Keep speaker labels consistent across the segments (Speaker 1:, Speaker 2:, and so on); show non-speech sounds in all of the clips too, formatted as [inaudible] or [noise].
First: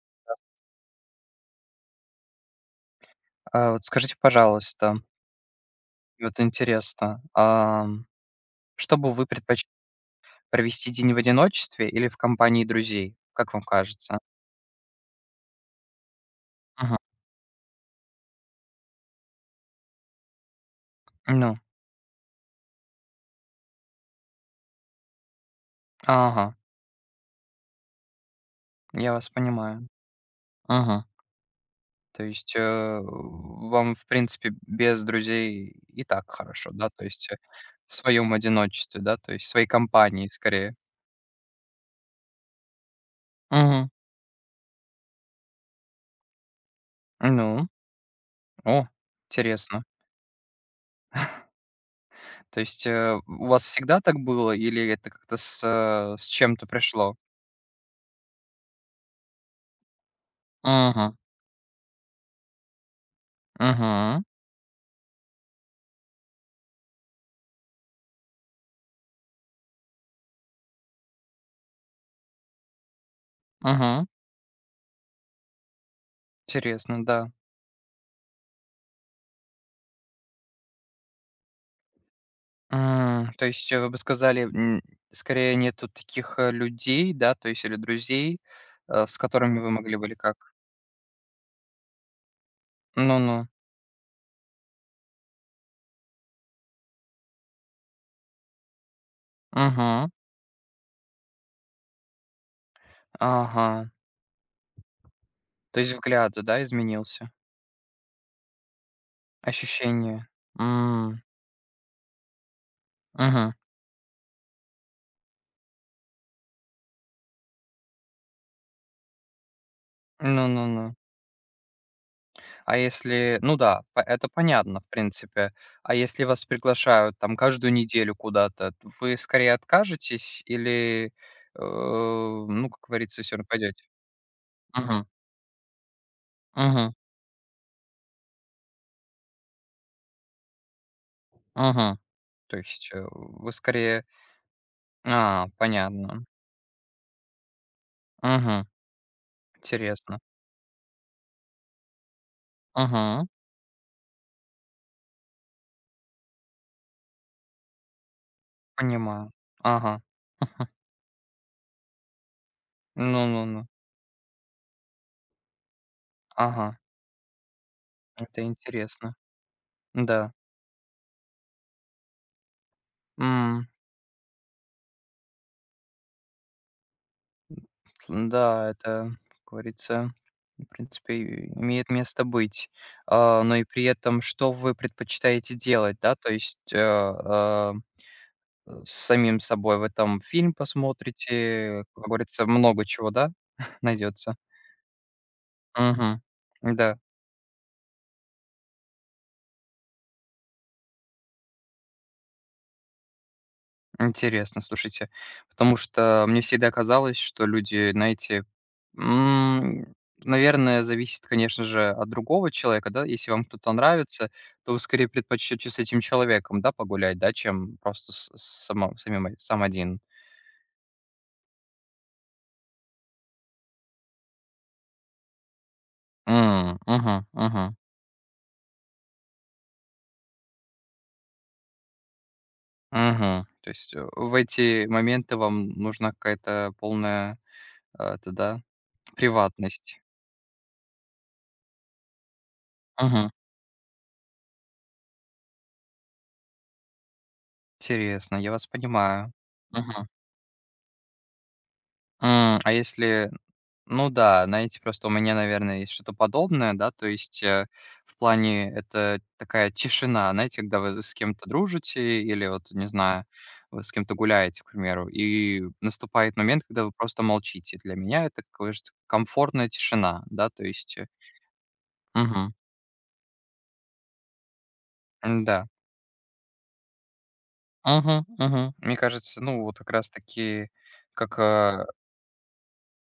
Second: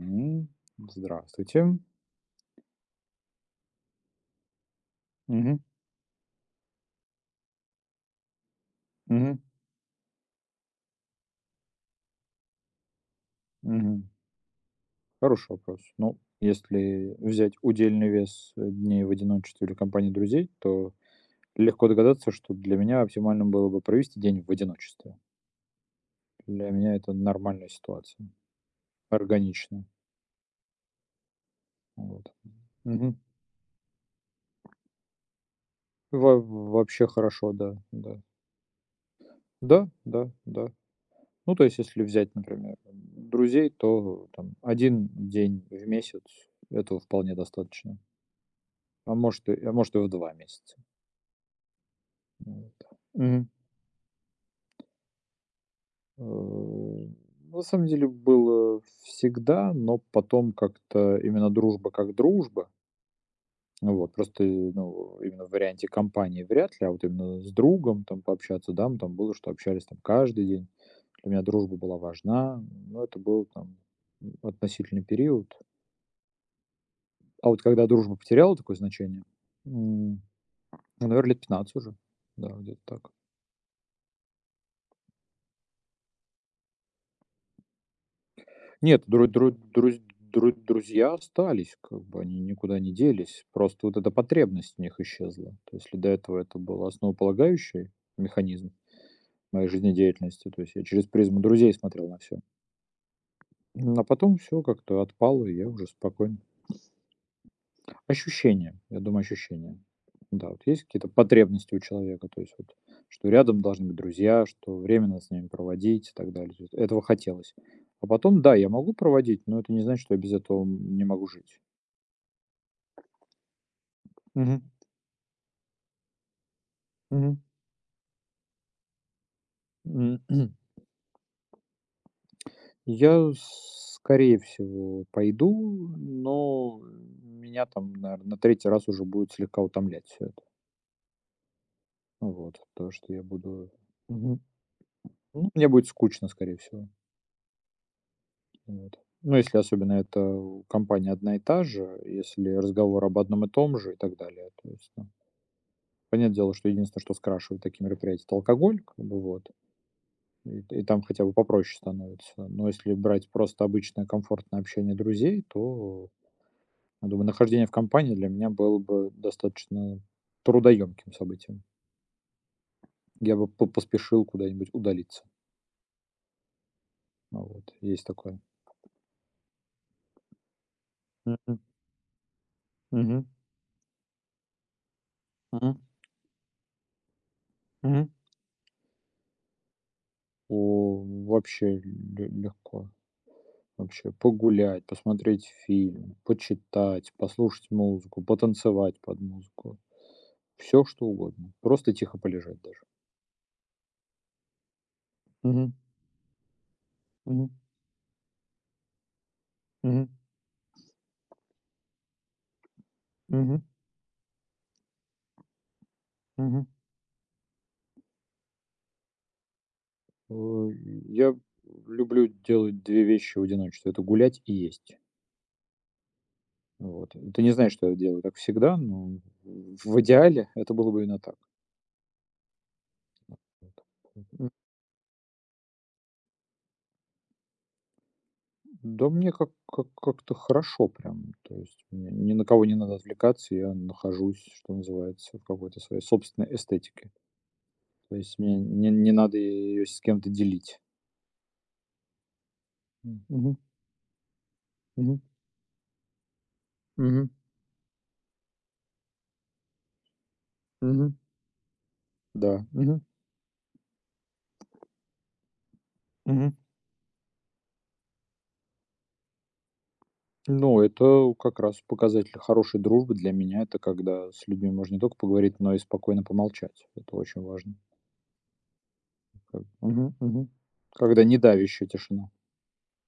Speaker 1: М, Здравствуйте.
Speaker 2: А вот скажите, пожалуйста,
Speaker 1: Мгм,
Speaker 2: вот интересно, что бы вы
Speaker 1: мгм,
Speaker 2: предпочли: провести день в одиночестве или в компании друзей? Как вам
Speaker 1: мгм.
Speaker 2: кажется?
Speaker 1: Хороший вопрос. Ну,
Speaker 2: Мгм.
Speaker 1: если взять удельный вес, дней в одиночестве или компании друзей, то
Speaker 2: Ну,
Speaker 1: легко догадаться, что для меня оптимальным было бы провести день в одиночестве.
Speaker 2: ага,
Speaker 1: Для меня это нормальная ситуация,
Speaker 2: я вас
Speaker 1: органично.
Speaker 2: понимаю. Ага. То
Speaker 1: Вот.
Speaker 2: есть,
Speaker 1: Мгм.
Speaker 2: вам, в принципе, без друзей и так
Speaker 1: Во
Speaker 2: хорошо, да? То
Speaker 1: вообще
Speaker 2: есть,
Speaker 1: хорошо, да,
Speaker 2: в
Speaker 1: да.
Speaker 2: своем одиночестве, да, то есть в своей
Speaker 1: Да,
Speaker 2: компании
Speaker 1: да, да.
Speaker 2: скорее.
Speaker 1: Ну, то есть, если взять, например, друзей,
Speaker 2: Мгм.
Speaker 1: то там 1 день в месяц, этого вполне
Speaker 2: Ну,
Speaker 1: достаточно.
Speaker 2: о,
Speaker 1: А может, и а
Speaker 2: интересно.
Speaker 1: может, и в 2 месяца. Ну
Speaker 2: То
Speaker 1: вот.
Speaker 2: есть, у
Speaker 1: Мгм.
Speaker 2: вас всегда так было или это как-то с,
Speaker 1: Э,
Speaker 2: с чем-то пришло?
Speaker 1: на самом деле было всегда, но потом как-то
Speaker 2: Мгм.
Speaker 1: именно дружба как дружба. Ну вот,
Speaker 2: Мгм,
Speaker 1: просто, ну, именно в варианте компании вряд ли, а вот именно с другом там пообщаться, да, мы там было, что общались там каждый день. Для меня дружба была важна, но это был там,
Speaker 2: мгм.
Speaker 1: относительный период.
Speaker 2: Интересно, да.
Speaker 1: А вот когда дружба потеряла такое значение, м, ну, наверно, лет 15 уже. Да, где-то так.
Speaker 2: М, то есть, вы бы сказали, м, скорее нету таких, людей, да, то есть или друзей,
Speaker 1: Нет,
Speaker 2: с которыми вы могли бы или как?
Speaker 1: друзья остались, как бы они никуда не
Speaker 2: Ну-ну.
Speaker 1: делись. Просто вот эта потребность в них исчезла. То есть, если до этого это был основополагающий механизм моей
Speaker 2: Мгм.
Speaker 1: жизнедеятельности, то есть я через призму друзей смотрел на все.
Speaker 2: Ага.
Speaker 1: А потом все как-то отпало, и я
Speaker 2: То
Speaker 1: уже
Speaker 2: есть взгляд,
Speaker 1: спокойно.
Speaker 2: да, изменился?
Speaker 1: Ощущения, я думаю, ощущения.
Speaker 2: Ощущение.
Speaker 1: Да, вот есть какие-то
Speaker 2: М,
Speaker 1: потребности у человека, то есть вот, что
Speaker 2: мгм.
Speaker 1: рядом должны быть друзья, что время надо с ними проводить и так далее. То есть этого хотелось. А потом, да, я могу проводить, но это не значит, что я без этого,
Speaker 2: Ну-ну-ну.
Speaker 1: не могу жить.
Speaker 2: А если ну да, по это
Speaker 1: Мгм.
Speaker 2: понятно, в принципе. А если вас приглашают
Speaker 1: Мгм.
Speaker 2: там каждую неделю куда-то, вы скорее
Speaker 1: М,
Speaker 2: откажетесь
Speaker 1: [clears throat]
Speaker 2: или, ну, как говорится,
Speaker 1: я,
Speaker 2: все равно пойдете?
Speaker 1: скорее всего,
Speaker 2: Мгм.
Speaker 1: пойду, но
Speaker 2: Мгм.
Speaker 1: меня там, наверное, на третий раз уже будет слегка утомлять все это.
Speaker 2: Мгм. То
Speaker 1: Вот. То,
Speaker 2: есть,
Speaker 1: что я
Speaker 2: вы
Speaker 1: буду.
Speaker 2: скорее
Speaker 1: Мгм.
Speaker 2: А,
Speaker 1: Ну, мне будет
Speaker 2: понятно.
Speaker 1: скучно, скорее всего.
Speaker 2: Мгм.
Speaker 1: Вот. Ну, если особенно
Speaker 2: Интересно.
Speaker 1: это компания одна и та же, если разговор об
Speaker 2: Мгм.
Speaker 1: одном и том же и так далее. То есть, ну, понятное дело, что единственное, что скрашивает такие мероприятия — это алкоголь, как бы,
Speaker 2: Понимаю.
Speaker 1: вот.
Speaker 2: Ага.
Speaker 1: И
Speaker 2: [laughs]
Speaker 1: и там хотя бы попроще становится. Но если брать просто
Speaker 2: Ну-ну-ну.
Speaker 1: обычное комфортное общение друзей, то,
Speaker 2: Ага.
Speaker 1: я думаю, нахождение в компании для
Speaker 2: Это
Speaker 1: меня было бы
Speaker 2: интересно.
Speaker 1: достаточно
Speaker 2: Да.
Speaker 1: трудоемким событием. Я бы по
Speaker 2: М.
Speaker 1: поспешил куда-нибудь удалиться. А, вот, есть такое.
Speaker 2: Да, это, как говорится, в принципе, и
Speaker 1: Мгм.
Speaker 2: имеет место быть.
Speaker 1: Мгм.
Speaker 2: Но и при этом, что вы предпочитаете
Speaker 1: Мгм.
Speaker 2: делать, да? То есть,
Speaker 1: Мгм.
Speaker 2: с самим собой в этом фильм
Speaker 1: О, вообще
Speaker 2: посмотрите, как
Speaker 1: ле
Speaker 2: говорится, много
Speaker 1: легко.
Speaker 2: чего, да, [laughs]
Speaker 1: Вообще
Speaker 2: найдется?
Speaker 1: погулять, посмотреть фильм,
Speaker 2: Мгм. Да,
Speaker 1: почитать, послушать музыку, потанцевать под музыку. Все что угодно. Просто тихо полежать даже.
Speaker 2: интересно, слушайте.
Speaker 1: Мгм.
Speaker 2: Потому что мне всегда казалось, что
Speaker 1: Мгм.
Speaker 2: люди, знаете, м,
Speaker 1: Мгм.
Speaker 2: наверное, зависит, конечно же, от другого человека, да. Если вам
Speaker 1: Мгм,
Speaker 2: кто-то нравится, то вы скорее предпочтете с этим человеком,
Speaker 1: мгм.
Speaker 2: да, погулять, да, чем просто с самом самим сам один.
Speaker 1: Э, я люблю делать 2 вещи в одиночестве. Это гулять и есть.
Speaker 2: М,
Speaker 1: Вот.
Speaker 2: мгм,
Speaker 1: Это не
Speaker 2: мгм,
Speaker 1: значит, что я делаю так всегда, но в идеале это было бы именно так.
Speaker 2: мгм. То
Speaker 1: Вот.
Speaker 2: есть, в
Speaker 1: М,
Speaker 2: эти моменты вам нужна какая-то полная, это да,
Speaker 1: да мне как как
Speaker 2: приватность.
Speaker 1: как-то хорошо прям. То есть мне ни на кого не надо
Speaker 2: Мгм.
Speaker 1: отвлекаться. Я нахожусь, что называется, в какой-то своей собственной эстетике. То
Speaker 2: Интересно,
Speaker 1: есть
Speaker 2: я
Speaker 1: мне
Speaker 2: вас
Speaker 1: не
Speaker 2: понимаю.
Speaker 1: надо ее с кем-то делить.
Speaker 2: М, а
Speaker 1: М,
Speaker 2: если
Speaker 1: мгм,
Speaker 2: ну да, знаете, просто у
Speaker 1: мгм,
Speaker 2: меня, наверное, есть что-то подобное, да, то
Speaker 1: мгм,
Speaker 2: есть, в плане это такая тишина, знаете, когда вы
Speaker 1: мгм.
Speaker 2: с кем-то дружите или
Speaker 1: Да.
Speaker 2: вот, не
Speaker 1: Мгм,
Speaker 2: знаю, вы с кем-то гуляете, к примеру, и наступает
Speaker 1: мгм.
Speaker 2: момент, когда вы просто молчите. Для меня это, кажется, комфортная тишина, да, то
Speaker 1: Ну,
Speaker 2: есть, э,
Speaker 1: это как раз показатель
Speaker 2: мгм,
Speaker 1: хорошей дружбы для меня. Это когда с людьми можно не только поговорить,
Speaker 2: м-да,
Speaker 1: но и спокойно помолчать. Это очень важно.
Speaker 2: мгм, мгм. Мне кажется,
Speaker 1: Как.
Speaker 2: ну, вот как раз
Speaker 1: Мгм, мгм.
Speaker 2: таки,
Speaker 1: Когда не
Speaker 2: как,
Speaker 1: давящая тишина.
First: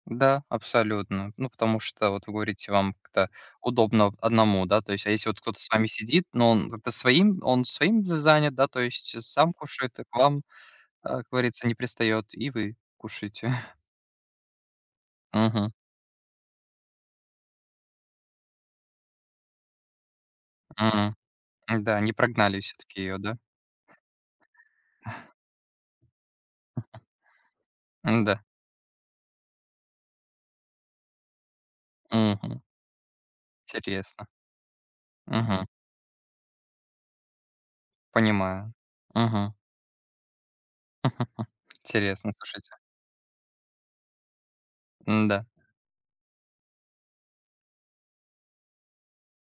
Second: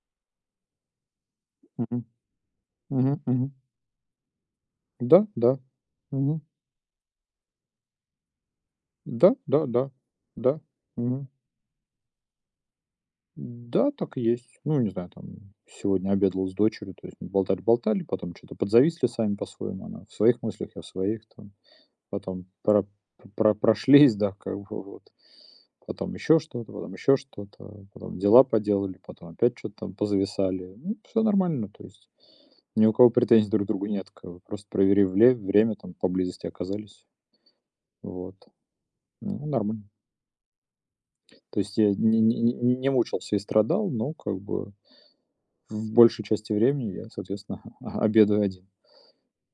Speaker 2: Да, абсолютно. Ну, потому
Speaker 1: Мгм,
Speaker 2: что, вот вы говорите, вам
Speaker 1: мгм,
Speaker 2: как-то
Speaker 1: мгм.
Speaker 2: удобно одному, да, то есть, а
Speaker 1: Да,
Speaker 2: если вот
Speaker 1: да.
Speaker 2: кто-то с вами сидит,
Speaker 1: Мгм.
Speaker 2: но он как-то своим, он своим занят, да, то есть
Speaker 1: Да,
Speaker 2: сам
Speaker 1: да, да.
Speaker 2: кушает, и к вам,
Speaker 1: Да. Мгм.
Speaker 2: как говорится, не пристает, и вы кушаете. [laughs]
Speaker 1: Да, так и есть. Ну, не знаю, там
Speaker 2: Мгм.
Speaker 1: сегодня обедал с дочерью, то есть мы болтали-болтали, потом что-то подзависли сами по-своему. Она в своих мыслях, я в
Speaker 2: М.
Speaker 1: своих там.
Speaker 2: Да, не
Speaker 1: Потом
Speaker 2: прогнали
Speaker 1: про
Speaker 2: все-таки ее, да?
Speaker 1: про прошлись, да, как бы вот. Потом еще что-то, потом еще что-то, потом
Speaker 2: Да.
Speaker 1: дела поделали, потом опять что то там позависали. Ну, все нормально, то есть ни у кого претензий друг к другу нет,
Speaker 2: Интересно.
Speaker 1: как бы просто проверив вле
Speaker 2: Мгм.
Speaker 1: время, там поблизости оказались. Вот.
Speaker 2: Понимаю.
Speaker 1: Ну,
Speaker 2: Мгм.
Speaker 1: нормально. То есть я не
Speaker 2: Интересно,
Speaker 1: не
Speaker 2: слушайте.
Speaker 1: не не мучился и страдал, но как бы
Speaker 2: Да.
Speaker 1: в большей части времени я, соответственно, [laughs] обедаю один.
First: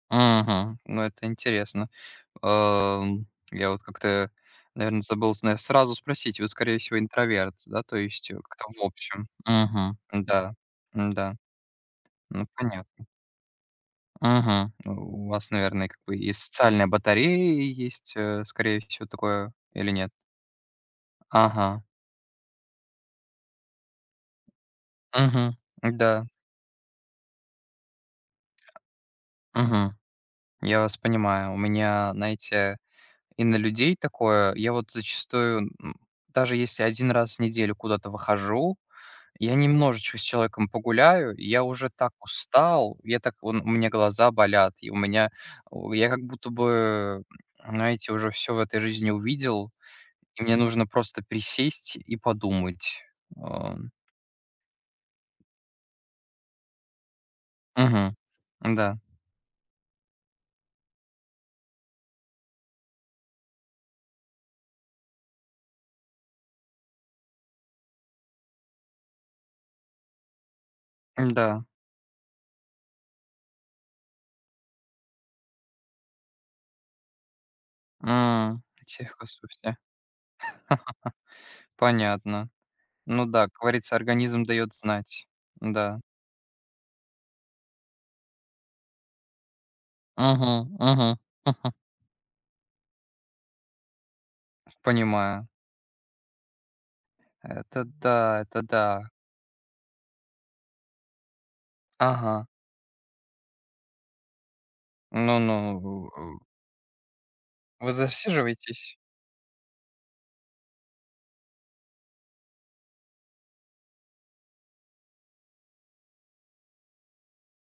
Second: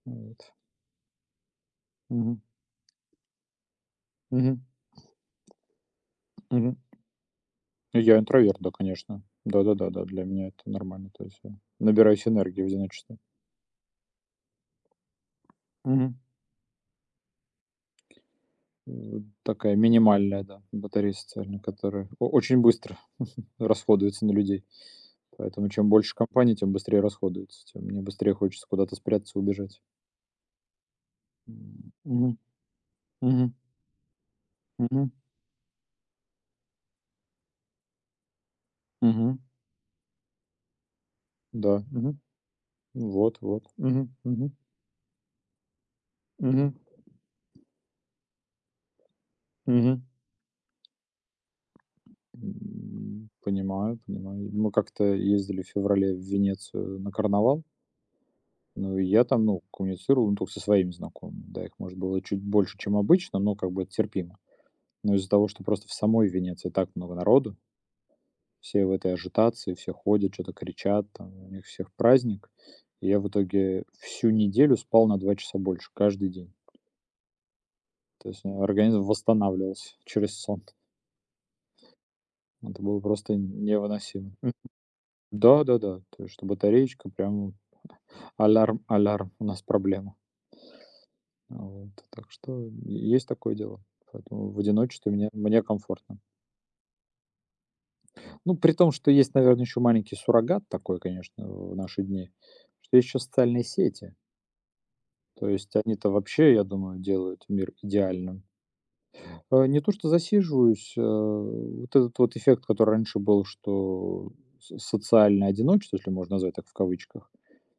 Speaker 1: Вот.
Speaker 2: Ну, это интересно.
Speaker 1: Мгм.
Speaker 2: Ам, я вот как-то,
Speaker 1: Мгм.
Speaker 2: наверное, забыл сна сразу спросить. Вы,
Speaker 1: Мгм.
Speaker 2: скорее всего, интроверт, да, то
Speaker 1: Я
Speaker 2: есть,
Speaker 1: интроверт,
Speaker 2: как-то
Speaker 1: да,
Speaker 2: в
Speaker 1: конечно.
Speaker 2: общем? Мгм.
Speaker 1: Да-да-да-да, для меня
Speaker 2: Да,
Speaker 1: это нормально. То
Speaker 2: да
Speaker 1: есть я набираюсь
Speaker 2: ну,
Speaker 1: энергии в
Speaker 2: понятно.
Speaker 1: одиночестве.
Speaker 2: Мгм. У вас, наверное, как
Speaker 1: Мгм.
Speaker 2: бы и социальная батарея есть, скорее всего, такое
Speaker 1: Такая
Speaker 2: или нет?
Speaker 1: минимальная, да, батарея социальная,
Speaker 2: Ага.
Speaker 1: которая о очень быстро [laughs] расходуется на людей.
Speaker 2: Мгм.
Speaker 1: Поэтому чем больше
Speaker 2: Да.
Speaker 1: компаний, тем быстрее расходуется, тем мне быстрее хочется куда-то спрятаться, убежать.
Speaker 2: Мгм. Я вас понимаю. У
Speaker 1: М.
Speaker 2: меня,
Speaker 1: Мгм.
Speaker 2: знаете, и
Speaker 1: Мгм.
Speaker 2: на людей такое. Я вот
Speaker 1: Мгм.
Speaker 2: зачастую, м, даже если 1 раз в неделю куда-то выхожу,
Speaker 1: Мгм.
Speaker 2: я немножечко с человеком погуляю, и я
Speaker 1: Да.
Speaker 2: уже так
Speaker 1: Мгм.
Speaker 2: устал, я так,
Speaker 1: Вот
Speaker 2: он, у
Speaker 1: вот.
Speaker 2: меня
Speaker 1: Мгм.
Speaker 2: глаза
Speaker 1: Мгм.
Speaker 2: болят, и у меня, у я как будто
Speaker 1: Мгм.
Speaker 2: бы, знаете, уже все в этой жизни увидел,
Speaker 1: Мгм.
Speaker 2: и мне нужно просто присесть и подумать. А,
Speaker 1: Понимаю понимаю. Мы как-то ездили в феврале в Венецию на карнавал.
Speaker 2: мгм.
Speaker 1: Ну,
Speaker 2: Да,
Speaker 1: и я там, ну, коммуницировал, ну, только со своими знакомыми. Да, их, может, было чуть больше, чем обычно, но как бы это терпимо. Но из-за того, что просто в самой Венеции так много народу, все в этой ажитации, все ходят, что-то кричат, там, у
Speaker 2: да,
Speaker 1: них всех праздник. И я в итоге всю неделю спал на 2 часа больше, каждый день. То есть
Speaker 2: м,
Speaker 1: организм
Speaker 2: тихо, слушайте.
Speaker 1: восстанавливался [laughs] через сон.
Speaker 2: [laughs] Понятно.
Speaker 1: Это было
Speaker 2: Ну
Speaker 1: просто
Speaker 2: да, как говорится,
Speaker 1: невыносимо.
Speaker 2: организм дает знать. Да.
Speaker 1: Да-да-да, то есть что батареечка прям алярм, алярм, у нас проблема.
Speaker 2: Мгм, мгм, [laughs]
Speaker 1: Вот, так что есть такое дело. Поэтому в одиночестве мне
Speaker 2: Понимаю.
Speaker 1: мне комфортно.
Speaker 2: Это да,
Speaker 1: Ну,
Speaker 2: это
Speaker 1: при том, что
Speaker 2: да.
Speaker 1: есть, наверное, еще маленький суррогат такой, конечно, в наши дни,
Speaker 2: Ага.
Speaker 1: что есть еще социальные сети.
Speaker 2: Ну
Speaker 1: То
Speaker 2: ну,
Speaker 1: есть они-то вообще, я думаю, делают мир
Speaker 2: вы
Speaker 1: идеальным.
Speaker 2: засиживаетесь?
Speaker 1: Не то, что засиживаюсь, вот этот вот эффект, который раньше был, что с социальное одиночество, если можно назвать так в кавычках,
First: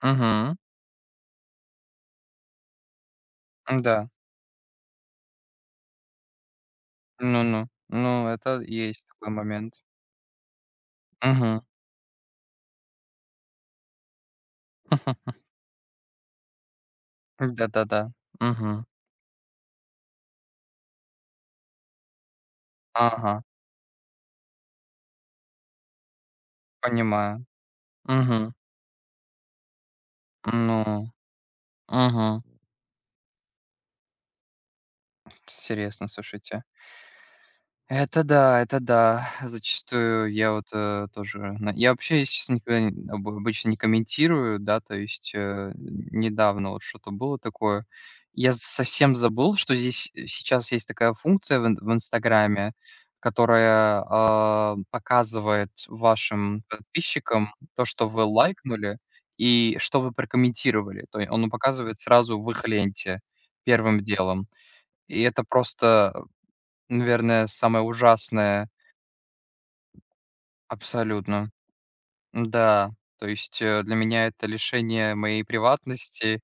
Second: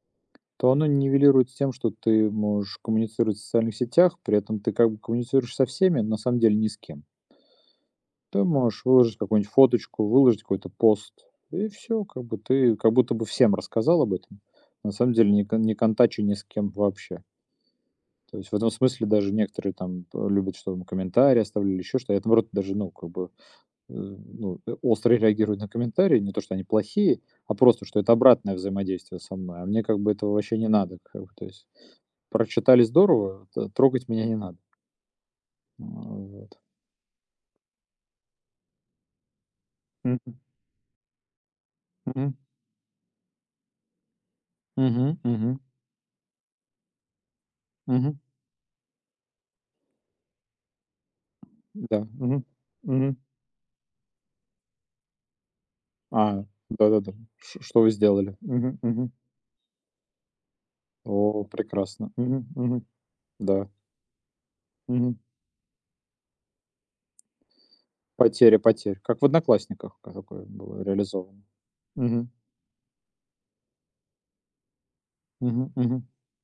Speaker 2: Угу,
Speaker 1: то оно нивелируется тем, что ты можешь коммуницировать в социальных
Speaker 2: да
Speaker 1: сетях, при этом ты как бы коммуницируешь со всеми, но на самом деле ни с кем.
Speaker 2: Ну-ну. Ну,
Speaker 1: Ты
Speaker 2: это
Speaker 1: можешь
Speaker 2: есть
Speaker 1: выложить
Speaker 2: такой
Speaker 1: какую-нибудь
Speaker 2: момент.
Speaker 1: фоточку, выложить какой-то пост,
Speaker 2: Угу,
Speaker 1: и все, как бы ты как будто бы всем рассказал об этом. На самом деле
Speaker 2: [laughs]
Speaker 1: не контача ни с кем вообще.
Speaker 2: Да-да-да.
Speaker 1: То есть в этом
Speaker 2: Угу.
Speaker 1: смысле даже некоторые там п любят, чтобы им комментарии оставляли, еще что. Я, наоборот, даже, ну, как бы,
Speaker 2: Ага,
Speaker 1: ну, остро реагирую на комментарии. Не то, что они плохие,
Speaker 2: понимаю.
Speaker 1: а просто, что это обратное
Speaker 2: Угу.
Speaker 1: взаимодействие со мной. А мне как бы этого вообще не
Speaker 2: Ну.
Speaker 1: надо. Как бы, то есть
Speaker 2: Угу.
Speaker 1: прочитали здорово, т трогать меня не надо.
Speaker 2: Интересно,
Speaker 1: Вот.
Speaker 2: слушайте. Это да, это да. Зачастую
Speaker 1: Мгм.
Speaker 2: я вот, тоже на я вообще,
Speaker 1: Мгм.
Speaker 2: если честно, никогда н об обычно не комментирую, да, то
Speaker 1: Мгм.
Speaker 2: есть,
Speaker 1: Мгм.
Speaker 2: недавно вот что-то было такое.
Speaker 1: Мгм.
Speaker 2: Я совсем забыл, что здесь сейчас есть такая функция в ин в
Speaker 1: Да, мгм,
Speaker 2: "Инстаграме",
Speaker 1: мгм.
Speaker 2: которая, показывает
Speaker 1: А,
Speaker 2: вашим
Speaker 1: да-да-да.
Speaker 2: подписчикам
Speaker 1: Ш что
Speaker 2: то,
Speaker 1: вы
Speaker 2: что вы
Speaker 1: сделали? Мгм,
Speaker 2: лайкнули
Speaker 1: мгм.
Speaker 2: и что вы прокомментировали. То есть
Speaker 1: О,
Speaker 2: он показывает
Speaker 1: прекрасно.
Speaker 2: сразу
Speaker 1: Мгм,
Speaker 2: в их
Speaker 1: мгм.
Speaker 2: ленте
Speaker 1: Да.
Speaker 2: первым делом.
Speaker 1: Мгм.
Speaker 2: И это просто Наверное, самое
Speaker 1: Потеря
Speaker 2: ужасное
Speaker 1: потерь. Как в "Одноклассниках" ка такое было реализовано.
Speaker 2: абсолютно.
Speaker 1: Мгм,
Speaker 2: Да, то есть, для меня это лишение моей
Speaker 1: мгм, мгм.
Speaker 2: приватности.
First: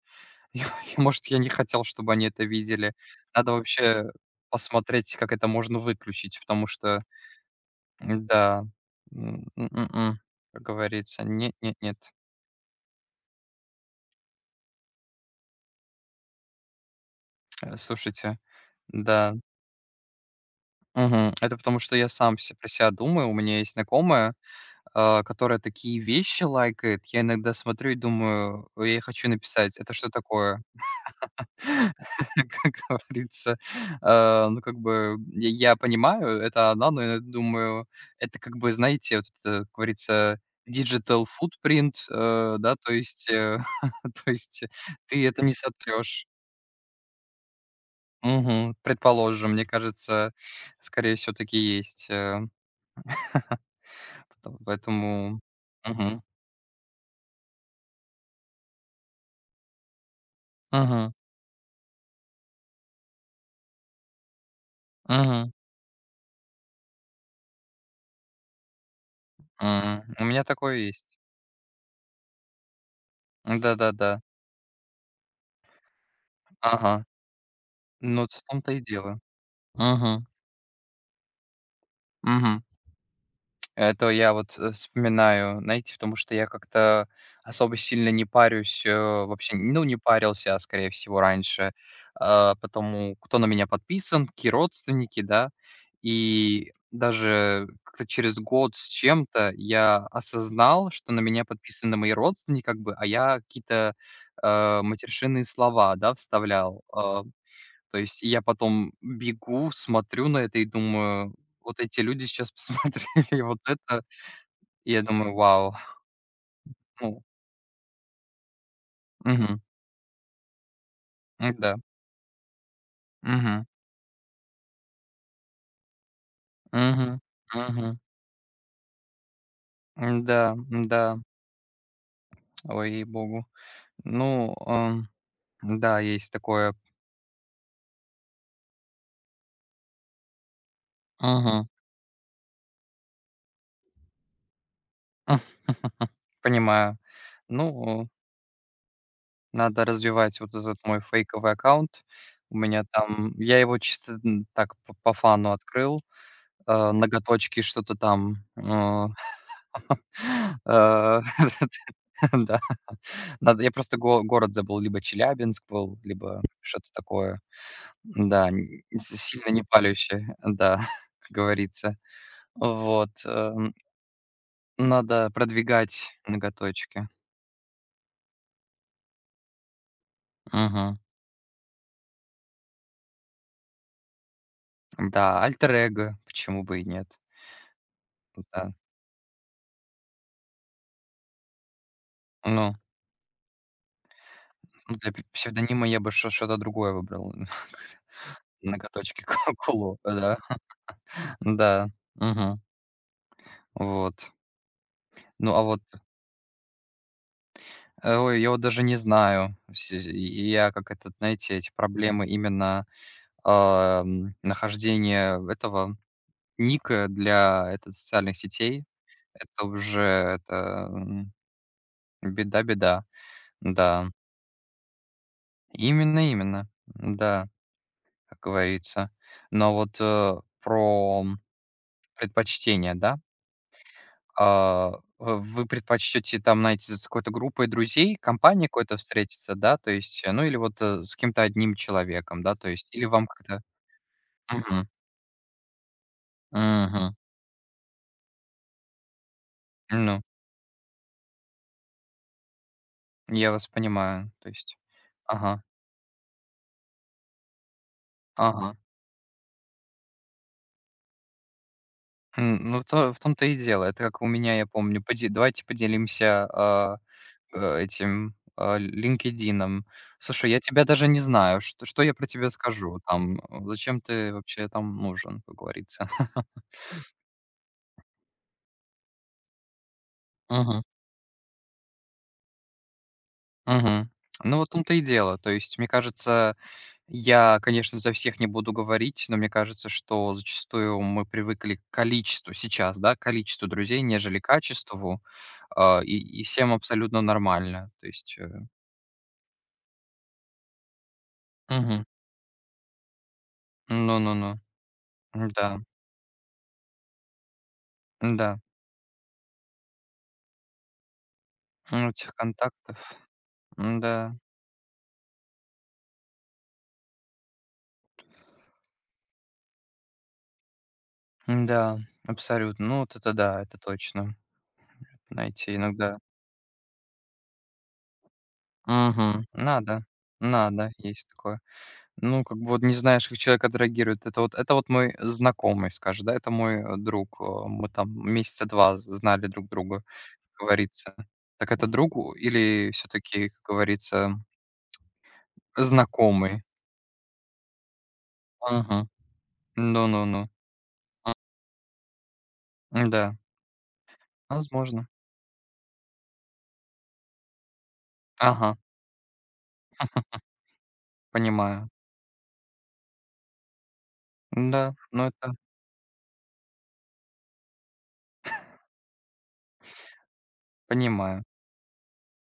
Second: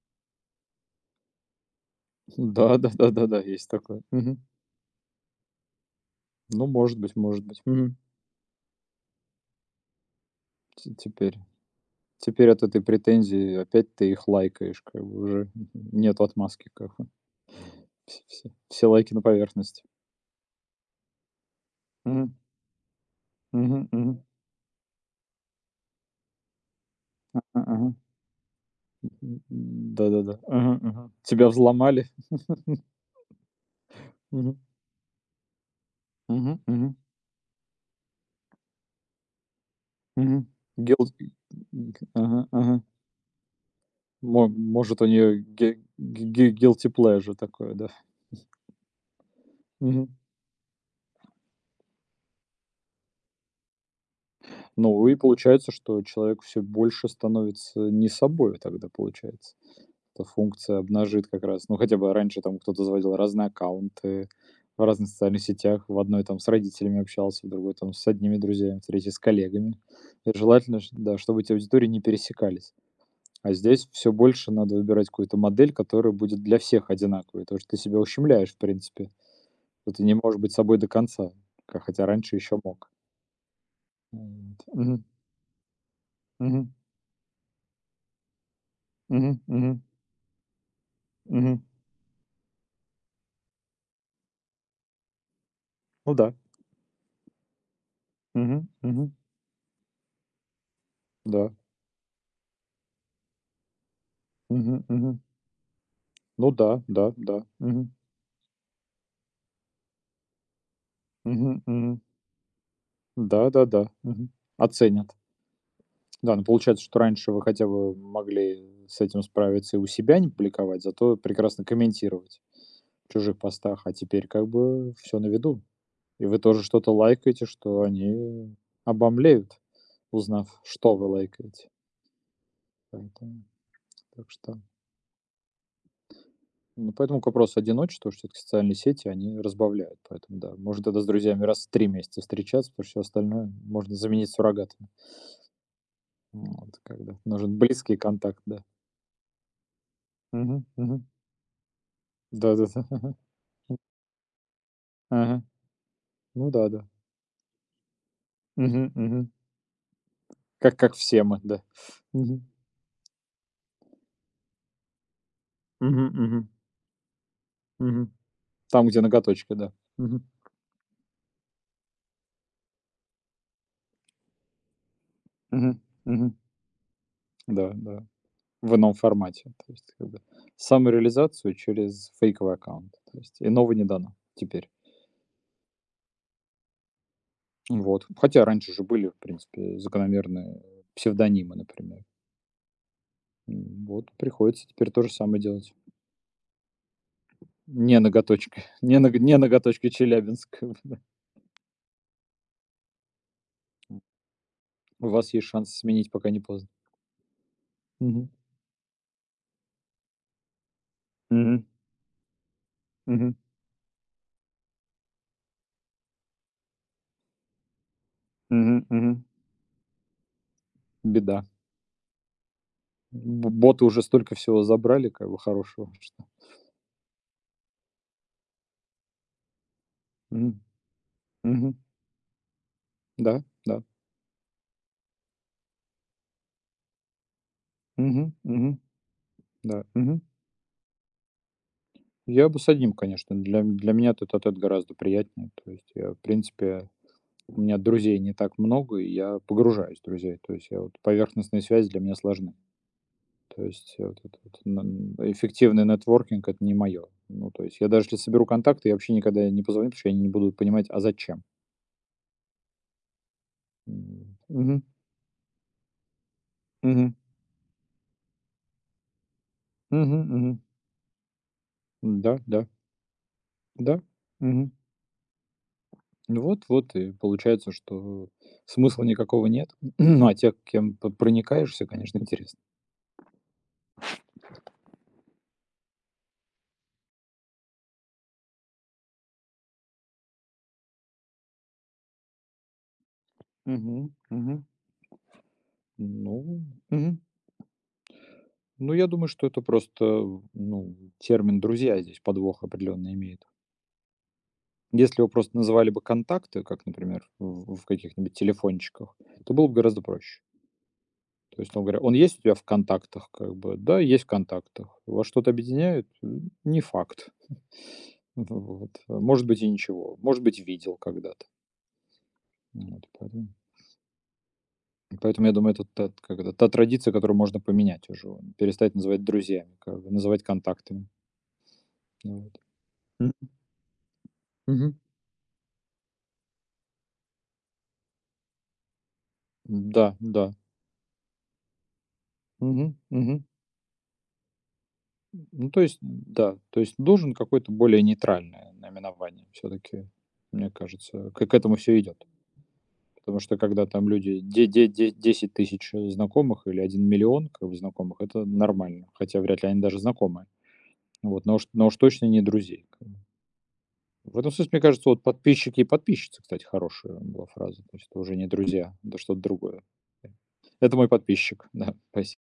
Speaker 2: [laughs] Я может, я не хотел, чтобы они это
Speaker 1: Да,
Speaker 2: видели.
Speaker 1: да-да-да-да,
Speaker 2: Надо
Speaker 1: есть такое.
Speaker 2: вообще
Speaker 1: Мгм.
Speaker 2: посмотреть, как это можно выключить, потому
Speaker 1: Ну, может
Speaker 2: что,
Speaker 1: быть, может быть. Мгм.
Speaker 2: м-да, м, м, м, м, как
Speaker 1: Те
Speaker 2: говорится,
Speaker 1: теперь
Speaker 2: нет нет нет.
Speaker 1: теперь от этой претензии опять ты их лайкаешь, как бы уже нет отмазки, как бы. Все
Speaker 2: Слушайте,
Speaker 1: все все лайки на
Speaker 2: да,
Speaker 1: поверхности.
Speaker 2: мгм. Это потому что я
Speaker 1: Мгм,
Speaker 2: сам се про себя думаю. У меня есть
Speaker 1: мгм, мгм.
Speaker 2: знакомая, которая такие вещи лайкает. Я иногда
Speaker 1: Ага,
Speaker 2: смотрю
Speaker 1: ага.
Speaker 2: и думаю, я ей
Speaker 1: М,
Speaker 2: хочу написать: "Это что
Speaker 1: Да-да-да.
Speaker 2: такое?"
Speaker 1: Ага, ага. Тебя взломали.
Speaker 2: [laughs] Как говорится,
Speaker 1: Мгм.
Speaker 2: ну, как бы я понимаю,
Speaker 1: Мгм,
Speaker 2: это она,
Speaker 1: мгм,
Speaker 2: но я думаю, это как бы, знаете, вот это, как говорится,
Speaker 1: мгм. Guilty
Speaker 2: digital footprint,
Speaker 1: г ага,
Speaker 2: да,
Speaker 1: ага.
Speaker 2: то есть, [laughs] то
Speaker 1: Мо
Speaker 2: есть
Speaker 1: может, у
Speaker 2: ты
Speaker 1: неё
Speaker 2: это не
Speaker 1: ге
Speaker 2: сотрешь.
Speaker 1: ге guilty pleasure такое, да.
Speaker 2: Мгм. Предположим, мне
Speaker 1: Мгм.
Speaker 2: кажется, скорее всего, таки есть.
Speaker 1: Ну и
Speaker 2: Поэтому.
Speaker 1: получается, что
Speaker 2: Мгм.
Speaker 1: человек все больше становится не собой тогда, получается. Эта функция
Speaker 2: Мгм.
Speaker 1: обнажит как раз. Ну, хотя бы раньше там кто-то заводил разные аккаунты в разных социальных
Speaker 2: Мгм.
Speaker 1: сетях. В одной там с родителями общался, в другой там с одними друзьями, в третьей с коллегами.
Speaker 2: М. У
Speaker 1: И
Speaker 2: меня такое
Speaker 1: желательно, ш
Speaker 2: есть.
Speaker 1: да, чтобы эти аудитории не пересекались. А здесь все
Speaker 2: Да-да-да.
Speaker 1: больше надо выбирать какую-то модель, которая будет для всех
Speaker 2: Ага.
Speaker 1: одинаковой, потому что ты себя
Speaker 2: Ну, вот в
Speaker 1: ущемляешь, в
Speaker 2: том-то и
Speaker 1: принципе,
Speaker 2: дело.
Speaker 1: что ты не
Speaker 2: Мгм.
Speaker 1: можешь быть собой до конца, ка хотя раньше еще
Speaker 2: Мгм.
Speaker 1: мог.
Speaker 2: Это я вот,
Speaker 1: Вот.
Speaker 2: вспоминаю, знаете, потому что я
Speaker 1: Мгм.
Speaker 2: как-то особо сильно не парюсь,
Speaker 1: Мгм. Мгм.
Speaker 2: вообще,
Speaker 1: Мгм.
Speaker 2: ну, не парился, а скорее всего,
Speaker 1: Мгм.
Speaker 2: раньше, потому кто на меня подписан, какие родственники, да.
Speaker 1: Ну да.
Speaker 2: И даже как-то через
Speaker 1: Мгм.
Speaker 2: год с
Speaker 1: Мгм.
Speaker 2: чем-то я осознал, что на меня
Speaker 1: Да.
Speaker 2: подписаны мои родственники, как бы, а я какие-то,
Speaker 1: Мгм. Мгм.
Speaker 2: матершинные слова, да,
Speaker 1: Ну да,
Speaker 2: вставлял.
Speaker 1: да,
Speaker 2: А,
Speaker 1: да. Мгм.
Speaker 2: то есть я потом бегу, смотрю на это и думаю:
Speaker 1: Мгм.
Speaker 2: "Вот
Speaker 1: Мгм.
Speaker 2: эти люди сейчас посмотрели [laughs] вот
Speaker 1: Да-да-да.
Speaker 2: это".
Speaker 1: Мгм.
Speaker 2: И я
Speaker 1: Оценят.
Speaker 2: думаю: "Вау".
Speaker 1: Да, ну получается, что
Speaker 2: Ну,
Speaker 1: раньше вы хотя бы могли с этим
Speaker 2: мгм,
Speaker 1: справиться и у себя не публиковать, зато прекрасно
Speaker 2: м-да,
Speaker 1: комментировать в чужих
Speaker 2: мгм,
Speaker 1: постах, а теперь как бы все на виду. И вы тоже что-то
Speaker 2: мгм,
Speaker 1: лайкаете, что
Speaker 2: мгм.
Speaker 1: они обомлеют, узнав,
Speaker 2: М-да,
Speaker 1: что вы
Speaker 2: м-да,
Speaker 1: лайкаете.
Speaker 2: ой,
Speaker 1: Поэтому
Speaker 2: ей-богу.
Speaker 1: так
Speaker 2: Ну,
Speaker 1: что
Speaker 2: да, есть такое.
Speaker 1: ну, поэтому к вопросу одиночества, что всё-таки социальные сети, они разбавляют. Поэтому да, можно тогда с друзьями раз
Speaker 2: Мгм.
Speaker 1: в 3 месяца встречаться, потому что всё остальное можно заменить суррогатами.
Speaker 2: [laughs]
Speaker 1: Вот,
Speaker 2: Понимаю.
Speaker 1: когда нужен близкий
Speaker 2: Ну,
Speaker 1: контакт, да.
Speaker 2: надо развивать вот
Speaker 1: Мгм,
Speaker 2: этот мой
Speaker 1: мгм.
Speaker 2: фейковый аккаунт. У меня
Speaker 1: Да-да-да. [laughs]
Speaker 2: там я его чисто, м, так по
Speaker 1: Ага.
Speaker 2: фану открыл,
Speaker 1: Ну да, да.
Speaker 2: ноготочки, что-то там,
Speaker 1: Мгм, мгм.
Speaker 2: [laughs]
Speaker 1: Как
Speaker 2: э,
Speaker 1: все мы, да.
Speaker 2: [laughs]
Speaker 1: Мгм.
Speaker 2: да. Надо я просто го город забыл, либо Челябинск был,
Speaker 1: Мгм,
Speaker 2: либо
Speaker 1: мгм,
Speaker 2: что-то такое.
Speaker 1: мгм.
Speaker 2: Да, н
Speaker 1: Там, где
Speaker 2: с сильно
Speaker 1: ноготочки,
Speaker 2: не
Speaker 1: да. Мгм.
Speaker 2: палящая, да, [laughs] как говорится. Вот, надо
Speaker 1: Мгм,
Speaker 2: продвигать
Speaker 1: мгм.
Speaker 2: ноготочки.
Speaker 1: Да, да. В ином формате. То есть как бы
Speaker 2: Мгм.
Speaker 1: самореализацию через фейковый аккаунт. То есть иного не дано теперь.
Speaker 2: Да, альтер эго, почему бы и нет?
Speaker 1: Вот. Хотя
Speaker 2: Да.
Speaker 1: раньше же были, в принципе, закономерные псевдонимы, например.
Speaker 2: Ну,
Speaker 1: Вот приходится теперь
Speaker 2: ну,
Speaker 1: то же
Speaker 2: для п
Speaker 1: самое делать.
Speaker 2: псевдонима я бы шо что-то другое выбрал. [laughs]
Speaker 1: Не ноготочкой, [laughs] не ног
Speaker 2: Ноготочки ку
Speaker 1: не ноготочкой
Speaker 2: куло, да.
Speaker 1: Челябинск. [laughs] Да.
Speaker 2: Да, мгм. Вот.
Speaker 1: У вас есть
Speaker 2: Ну, а
Speaker 1: шанс
Speaker 2: вот,
Speaker 1: сменить, пока не поздно. Мгм.
Speaker 2: ой, я вот даже не знаю. Всь я как этот, знаете,
Speaker 1: Мгм.
Speaker 2: эти проблемы именно,
Speaker 1: Мгм.
Speaker 2: нахождения этого Ник, для это социальных сетей-
Speaker 1: Мгм. Мгм.
Speaker 2: это уже это, м,
Speaker 1: Беда.
Speaker 2: беда-беда.
Speaker 1: Б боты уже
Speaker 2: Да,
Speaker 1: столько всего забрали, как бы, хорошего, что.
Speaker 2: именно именно. Да, как говорится. Но вот, э,
Speaker 1: Мгм.
Speaker 2: про
Speaker 1: Мгм.
Speaker 2: предпочтения, да?
Speaker 1: Да, да.
Speaker 2: А, в вы предпочтете там, найти с какой-то группой друзей,
Speaker 1: Мгм.
Speaker 2: компанией
Speaker 1: Мгм.
Speaker 2: какой-то встретиться, да,
Speaker 1: Да.
Speaker 2: то
Speaker 1: Мгм.
Speaker 2: есть, ну, или вот, с каким-то одним человеком,
Speaker 1: Я
Speaker 2: да,
Speaker 1: бы с
Speaker 2: то
Speaker 1: одним,
Speaker 2: есть, или вам
Speaker 1: конечно. Для
Speaker 2: как-то
Speaker 1: для меня тет-а-тет
Speaker 2: Мгм,
Speaker 1: гораздо приятнее. То есть я, в принципе,
Speaker 2: мгм.
Speaker 1: у меня друзей не так много, и я погружаюсь в
Speaker 2: Ну,
Speaker 1: друзей. То есть я вот поверхностные связи для меня сложны.
Speaker 2: я
Speaker 1: То
Speaker 2: вас
Speaker 1: есть вот
Speaker 2: понимаю,
Speaker 1: это
Speaker 2: то
Speaker 1: вот
Speaker 2: есть.
Speaker 1: н
Speaker 2: Ага,
Speaker 1: эффективный нетворкинг — это не мое. Ну, то есть я даже если соберу
Speaker 2: ага.
Speaker 1: контакты, я вообще никогда не позвоню, потому что я не буду понимать, а зачем.
Speaker 2: М, ну, то в том-то и дело. Это как у
Speaker 1: М.
Speaker 2: меня, я
Speaker 1: Мгм.
Speaker 2: помню, поде давайте поделимся,
Speaker 1: Мгм.
Speaker 2: этим, "Линкедином".
Speaker 1: Мгм,
Speaker 2: Слушай, я
Speaker 1: мгм.
Speaker 2: тебя даже не знаю, что что я про
Speaker 1: Да,
Speaker 2: тебя
Speaker 1: да,
Speaker 2: скажу там,
Speaker 1: да.
Speaker 2: зачем ты вообще
Speaker 1: Мгм.
Speaker 2: там нужен, как говорится. [laughs]
Speaker 1: Ну вот и получается, что смысла никакого нет. [clears throat] Ну, а те,
Speaker 2: Мгм,
Speaker 1: кем п проникаешься, конечно, интересно.
Speaker 2: мгм. Ну, вот в том-то и дело. То есть, мне кажется, я, конечно, за всех не буду говорить, но мне кажется, что зачастую мы привыкли к количеству сейчас, да, к количеству
Speaker 1: Мгм,
Speaker 2: друзей, нежели к
Speaker 1: мгм.
Speaker 2: качеству, и
Speaker 1: Ну,
Speaker 2: всем абсолютно
Speaker 1: мгм.
Speaker 2: нормально. То есть,
Speaker 1: Ну, я думаю, что это просто, ну, термин "друзья"
Speaker 2: мгм.
Speaker 1: здесь подвох определенно имеет.
Speaker 2: Ну-ну-ну.
Speaker 1: Если его просто
Speaker 2: Да
Speaker 1: называли бы "контакты", как, например, в каких-нибудь
Speaker 2: да
Speaker 1: телефончиках, то было бы гораздо проще. То есть, условно говоря,
Speaker 2: М,
Speaker 1: он
Speaker 2: этих
Speaker 1: есть у тебя в
Speaker 2: контактов.
Speaker 1: "Контактах", как бы, да, есть в
Speaker 2: Да
Speaker 1: "Контактах". Вас что-то объединяет? Не факт. Вот. Может быть, и ничего. Может быть, видел когда-то.
Speaker 2: да абсолютно. Ну,
Speaker 1: Вот,
Speaker 2: вот это
Speaker 1: поэтому
Speaker 2: да, это точно.
Speaker 1: поэтому, я думаю,
Speaker 2: Найти
Speaker 1: это та
Speaker 2: иногда.
Speaker 1: как это, та традиция, которую можно поменять уже. Перестать называть
Speaker 2: Мгм.
Speaker 1: друзьями, как
Speaker 2: Надо,
Speaker 1: бы называть
Speaker 2: надо,
Speaker 1: контактами.
Speaker 2: есть такое. Ну,
Speaker 1: Вот.
Speaker 2: как бы вот не знаешь,
Speaker 1: М,
Speaker 2: как человек отреагирует. Это вот
Speaker 1: мгм.
Speaker 2: мой знакомый, скажем, да, это мой, друг. Мы там месяца 2 знали друг друга,
Speaker 1: Да, да.
Speaker 2: как говорится. Так это другу или
Speaker 1: Мгм,
Speaker 2: все
Speaker 1: мгм.
Speaker 2: таки как говорится,
Speaker 1: Ну, то есть,
Speaker 2: знакомый?
Speaker 1: да, то есть должен какое-то более нейтральное
Speaker 2: Мгм.
Speaker 1: наименование все таки
Speaker 2: Ну-ну-ну.
Speaker 1: мне кажется. К этому все идет.
Speaker 2: Да
Speaker 1: Потому что когда там люди де де
Speaker 2: возможно.
Speaker 1: де десять тысяч знакомых или один миллион 000 как бы знакомых, это
Speaker 2: Ага,
Speaker 1: нормально. Хотя вряд ли они даже знакомы. Вот, но уж но
Speaker 2: понимаю.
Speaker 1: уж точно не друзей. Как бы. В этом смысле, мне
Speaker 2: Да,
Speaker 1: кажется, вот
Speaker 2: ну это
Speaker 1: подписчики и подписчицы, кстати, хорошая была фраза. То есть это уже не друзья, это что-то другое. Это мой
Speaker 2: понимаю.
Speaker 1: подписчик, [laughs] да, спасибо.